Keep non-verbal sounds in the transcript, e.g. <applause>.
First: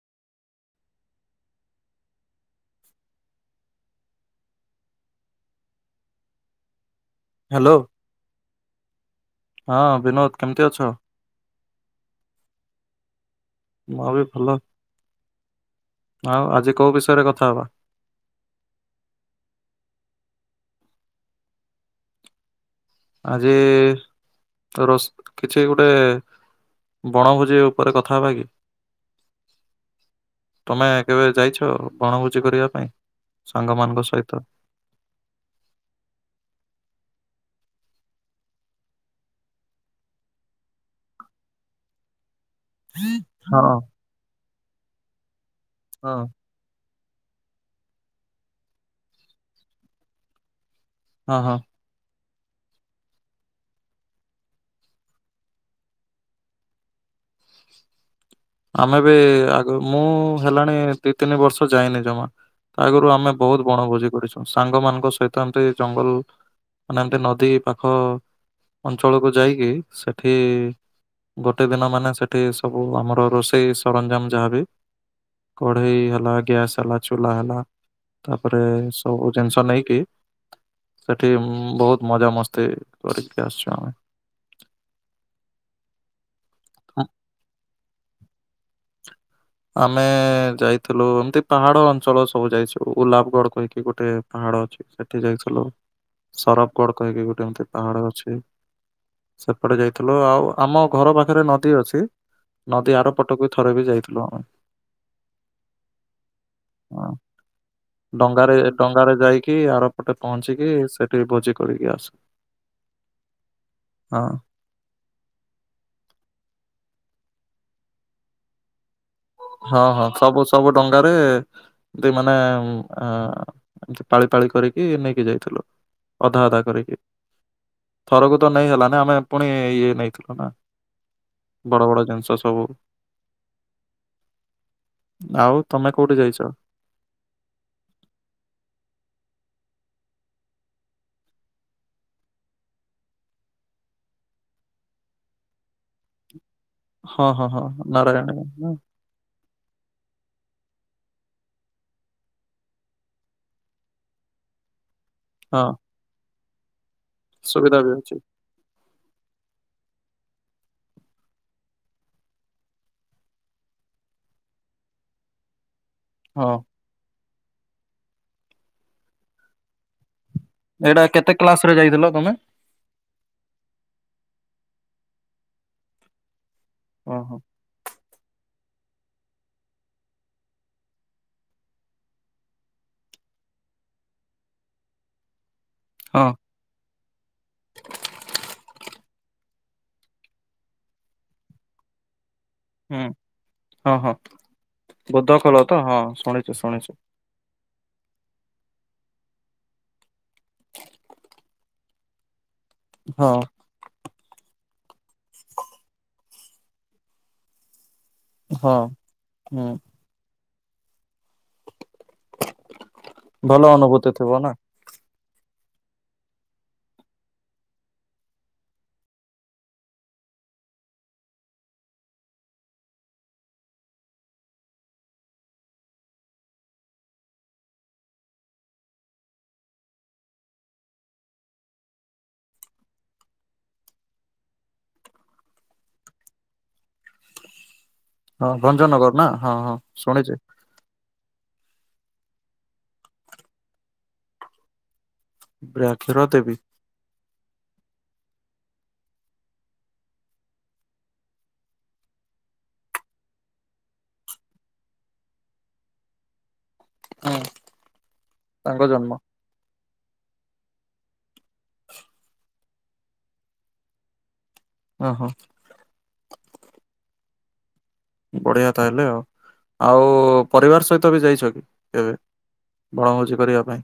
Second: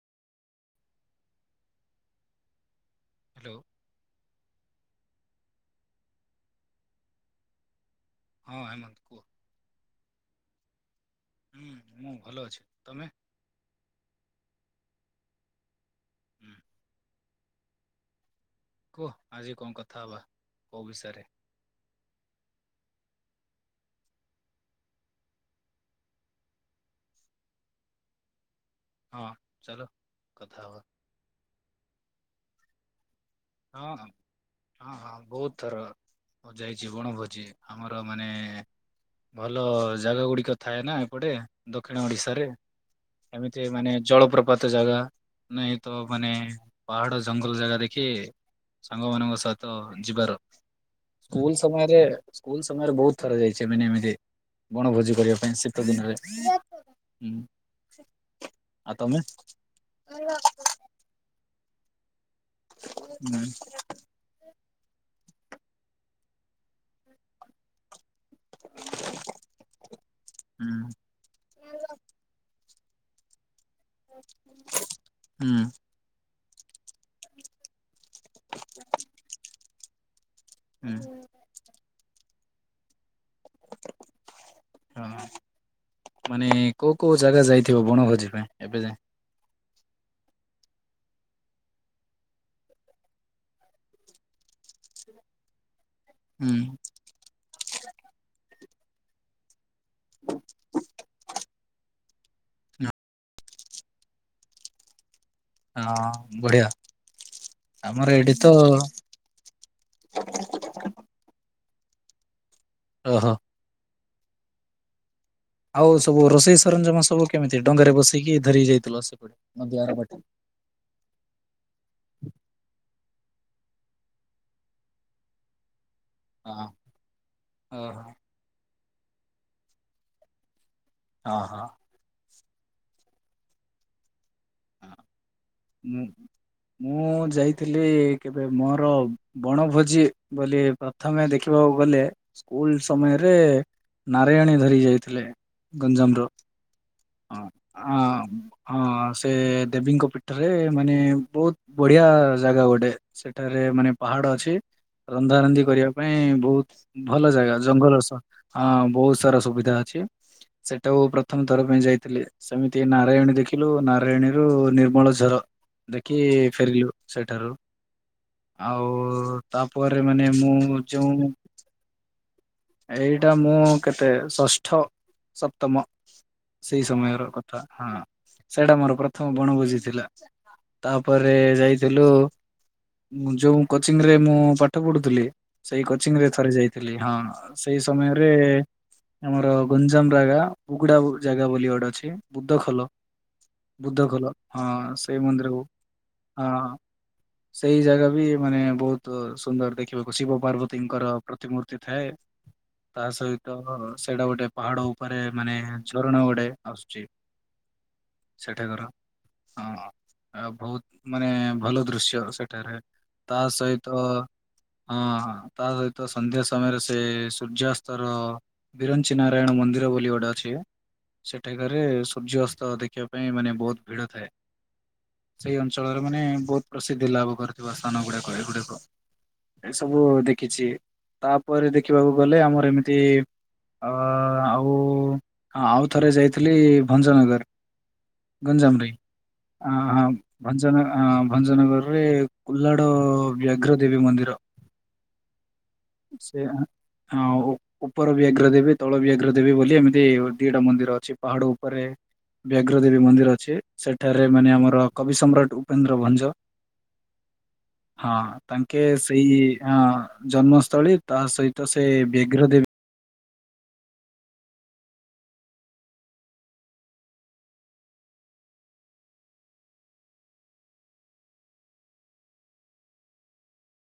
Hello. Hello, ହଁ ହେମନ୍ତ କୁହ ହଁ ବିନୋଦ କେମିତି ଅଛ? ହୁଁ, ମୁଁ ଭଲ ଅଛି। ତମେ? ମୁଁ ବି ଭଲ ଆଉ ହୁଁ ଆଜି କୋଉ ବିଷୟରେ କଥା ହବା? କୁହ ଆଜି କଣ କଥା ହବା କୋଉ ବିଷୟରେ? ଆଜି ତ ରୋସ୍ କିଛି ଗୋଟେ ବଣଭୋଜିେ ଉପରେ କଥା ହବା କି? ହଁ ଚାଲ କଥା ହବା। ତମେ କେବେ ଯାଇଛ ବଣଭୋଜି କରିବା ପାଇଁ ହଁ ସାଙ୍ଗମାନଙ୍କ ହଁ ସହିତ? ହଁ ହଁ ବହୁତ ଥର ଯାଇଛି ବଣ ଭୋଜି। ଆମର ମାନେ ଭଲ ଜାଗା ଗୁଡିକ ଥାଏ ନା ଏପଟେ ଦକ୍ଷିଣ ଓଡ଼ିଶା ରେ। ହଁ ଏମିତି ମାନେ ଜଳପ୍ରପାତ ଜାଗା ନାହିଁ ତ ହଁ ମାନେ ପାହାଡ ଜଙ୍ଗଲ ଜାଗା ଦେଖି ସାଙ୍ଗ ମାନଙ୍କ ସହିତ ଯିବାର ହଁ ସ୍କୁଲ ହଁ ସମୟରେ ସ୍କୁଲ ସମୟରେ ବହୁତ ଥର ଯାଇଛି ଏମିତି ଏମିତି ବଣଭୋଜି କରିବା ପାଇଁ ଶୀତ ଦିନରେ। <inaudible> ଆଉ ଆମେ ତମେ ବି ଆଗ ମୁଁ ହେଲାଣି ଦି ତିନି ବର୍ଷ ଯାଇନି ଜମା ଆଗରୁ ଆମେ ହୁଁ ବହୁତ ବଣଭୋଜି କରିଚୁ। ସାଙ୍ଗ ମାନଙ୍କ ସହିତ ତ ଏମତି ଜଙ୍ଗଲ ମାନେ ଏମତି ନଦୀ ପାଖ ଅଞ୍ଚଳକୁ ଯାଇକି ସେଠି ହୁଁ ଗୋଟେ ଦିନ ମାନେ ସେଠି ସବୁ ଆମର ରୋଷେଇ ସରଞ୍ଜାମ ଯାହାବି ହୁଁ କଢେଇ ହେଲା ଗ୍ୟାସ୍ ହେଲା, ଚୁଲା ହେଲା ତାପରେ ସବୁ ଜିନିଷ ନେଇକି ହୁଁ ସେଠି ବହୁତ ମଜାମସ୍ତି କରିକି ଆସିଛୁ ଆମେ। ମାନେ କୋଉ କୋଉ ଜାଗା ଯାଇଥିବ ବଣ ଭୋଜି ପାଇଁ ଏବେ ଯାଏ। ଆମେ ଯାଇଥିଲୁ ଏମତି ପାହାଡ ଅଞ୍ଚଳ ସବୁ ଯାଇଚୁ। ଉଲାପଗଡ କହିକି ଗୋଟେ ପାହାଡ ଅଛି ସେଠିକି ଯାଇଥିଲୁ। ହୁଁ ସରପଗଡ କହିକି ଗୋଟେ ଏମତି ପାହାଡ ଅଛି ସେପଟେ ଯାଇଥିଲୁ ଆଉ ଆମ ଘର ପାଖରେ ନଦୀ ଅଛି। ନଦୀ ଆର ପଟକୁ ଥରେ ବି ଯାଇଥିଲୁ ଆମେ। ହଁ ବଢିଆ। ଆମର ଏଇଠି ତ ଡଙ୍ଗାରେ ଡଙ୍ଗାରେ ଯାଇକି ଆରପଟେ ପହଞ୍ଚିକି ସେଠି ଭୋଜି କରିିକି ଆସୁ। ଓ ହୋ। ହଁ। ଆଉ ସବୁ ରୋଷେଇ ସରଞ୍ଜାମ ସବୁ କେମିତି ଡଙ୍ଗା ରେ ବସିକି ଧରି ଯାଇଥିଲ ସବୁ। ହଁ ହଁ ସବୁ ସବୁ ଡଙ୍ଗାରେ ମାନେ ଅ ପାଳି ପାଳି କରିକି ନେଇକି ଯାଇଥିଲୁ। ଅଧା ଅଧା ହଁ କରିକି, ଓହୋ ଥରକୁ ତ ନେଇ ହେଲାନି ଆମେ ପୁଣି ଇଏ ନେଇଥିଲୁ ନା। ହଁ ହଁ ବଡ଼ ବଡ଼ ଜିନିଷ ସବୁ। ଆଉ ତମେ କୋଉଠି ଯାଇଛ? ମୁଁ ଯାଇଥିଲି କେବେ ମୋର ବଣଭୋଜି ବୋଲି ପ୍ରଥମେ ଦେଖିବାକୁ ଗଲେ ସ୍କୁଲ ସମୟରେ ନାରାୟଣୀ ଧରି ଯାଇଥିଲେ ଗଞ୍ଜାମ ର ହଁ ହଁ ହଁ ହ ନାରାୟଣୀ ନା? ହଁ, ସେ ଦେବୀଙ୍କ ପିଠ । ମାନେ ବହୁତ ବଢିଆ ଜାଗା ଗୋଟେ, ସେଠାରେ ମାନେ ପାହାଡ ଅଛି । ରନ୍ଧାରନ୍ଧି ହଁ କରିବା ପାଇଁ ବହୁତ ଭଲ ଜାଗା, ସୁବିଧା ବି ଜଙ୍ଗଲ ଅଛି ବହୁତ ସାରା ସୁବିଧା ଅଛି। ସେଟାକୁ ପ୍ରଥମ ଥର ପାଇଁ ଯାଇଥିଲି ସେମିତି ନାରାୟଣୀ ଦେଖିଲୁ, ନାରାୟଣୀରୁୁ ନିର୍ମଳ ଝର୍ ଦେଖି ହଁ। ଫେରିଲୁ, ସେଠି ଆଉ, ତାପରେ ମାନେ ମୁଁ ଏଇଟା ଯୋଉ କେତେ କ୍ଲାସ ରେ ଯାଇଥିଲ ତମେ ଏଇଟା ମୁଁ କେତେ ଷଷ୍ଠ, ସପ୍ତମ ସେଇ ସମୟର ଓହୋ କଥା, ହଁ ସେଇଟା ମୋର ପ୍ରଥମ ବଣଭୋଜି ଥିଲା ତାପରେ ଯାଇଥିଲୁ ଯୋଉ କୋଚିଂ ରେ ମୁଁ ପାଠ ପଢୁଥିଲି, ସେଇ କୋଚିଂ ହଁ ରେ ହଁ ଥରେ ଯାଇଥିଲି, ହଁ ସେଇ ସମୟରେ ଆମର ଗଞ୍ଜାମ ଜଗା ବୁଗୁଡା ଜାଗା ବୋଲି ଗୁଟେ ଅଛି ବୁଧ ଖୋଲ ହୁଁ । ହଁ ବୁଦ୍ଧ ହଁ ଖୋଲ, ହଁ ସେଇ ବୋଧ ଖୋଳ ମନ୍ଦିରକୁ ତ ହଁ ଶୁଣିଛୁ ହଁ। ଶୁଣିଛୁ। ସେଇ ଜାଗା ବି ମାନେ ବହୁତ ସୁନ୍ଦର ଦେଖିବାକୁ, ଶିବ ପାର୍ବତୀଙ୍କର ପ୍ରତିମୂର୍ତ୍ତି ଥାଏ। ତା ହଁ ସହିତ ସେଇଟା ଗୋଟେ ପାହାଡ । ମାନେ, ମାନେ ଝରଣ ଗୋଡେ ଆସୁଛି। ହଁ ସେଠାକାର ହୁଁ ହଁ, ଆଉ ବହୁତ ମାନେ ଭଲ । ଦୃଶ୍ୟ ସେଠାରେ, ତା ଭଲ ସହିତ ଅନୁଭୂତି ଥିବ ନା ହଁ ତା ଏକ ସନ୍ଧ୍ୟା ସମୟରେ ସେ ସୂର୍ଯ୍ୟାସ୍ତର ବିରଞ୍ଚି ନାରାୟଣ ମନ୍ଦିର ବୋଲି ଗୋଟେ ଅଛି । ସେଠାକାରେ ସୂର୍ଯ୍ୟ ଅସ୍ତ ଦେଖିବା ପାଇଁ ମାନେ ବହୁତ ଭିଡ ଥାଏ। ସେଇ ଅଞ୍ଚଳରେ ମାନେ ବହୁତ ପ୍ରସିଦ୍ଧି ଲାଭ କରିଥିବା ସ୍ଥାନ ଗୁଡାକ ଏଗୁଡିକ । ଏ ସବୁ ଦେଖିଛି ତାପରେ ଦେଖିବାକୁ ଗଲେ, ଆମର ଏମିତି ଅ, ଆଉ ଆଉଥରେ ଯାଇଥିଲି, ଭଞ୍ଜନଗର ହଁ ଗଞ୍ଜାମର ହିଁ, ଭଞ୍ଜନଗର ନା ହଁ ହଁ ଶୁଣିଛି ଗଞ୍ଜାମ। ଭଞ୍ଜନଗରରେ କୋଲାଡ ବ୍ୟାଘ୍ର ଦେବୀ ମନ୍ଦିର । ବ୍ୟାଘ୍ର ଦେବି ହଁ, ଓ ଉପର ବ୍ୟାଘ୍ର ଦେବୀ, ତଳ ବ୍ୟାଘ୍ର ଦେବୀ, ବୋଲି ଏମିତି ଦିଟା ମନ୍ଦିର ଅଛି ପାହାଡ ଉପରେ ବ୍ୟାଘ୍ର ଦେବୀ ମନ୍ଦିର ଅଛି, ସେଠାରେ ମାନେ ଆମର କବି ସମ୍ରାଟ ଉପେନ୍ଦ୍ର ଭଞ୍ଜ ହଁ ହଁ, ତାଙ୍କେ ତାଙ୍କ ଜନ୍ମ ସେଇ ଅ ଜନ୍ମସ୍ଥଳୀ, ତା ସହିତ ତ ସେ ବ୍ୟାଘ୍ର ଦେବି ଓ ହୋ । ବଢିଆ ତାହେଲେ ଆଉ, ଆଉ ପରିବାର ସହିତ ବି ଯାଇଛ କି କେବେ? ବଣଭୋଜି କରିବା ପାଇଁ ।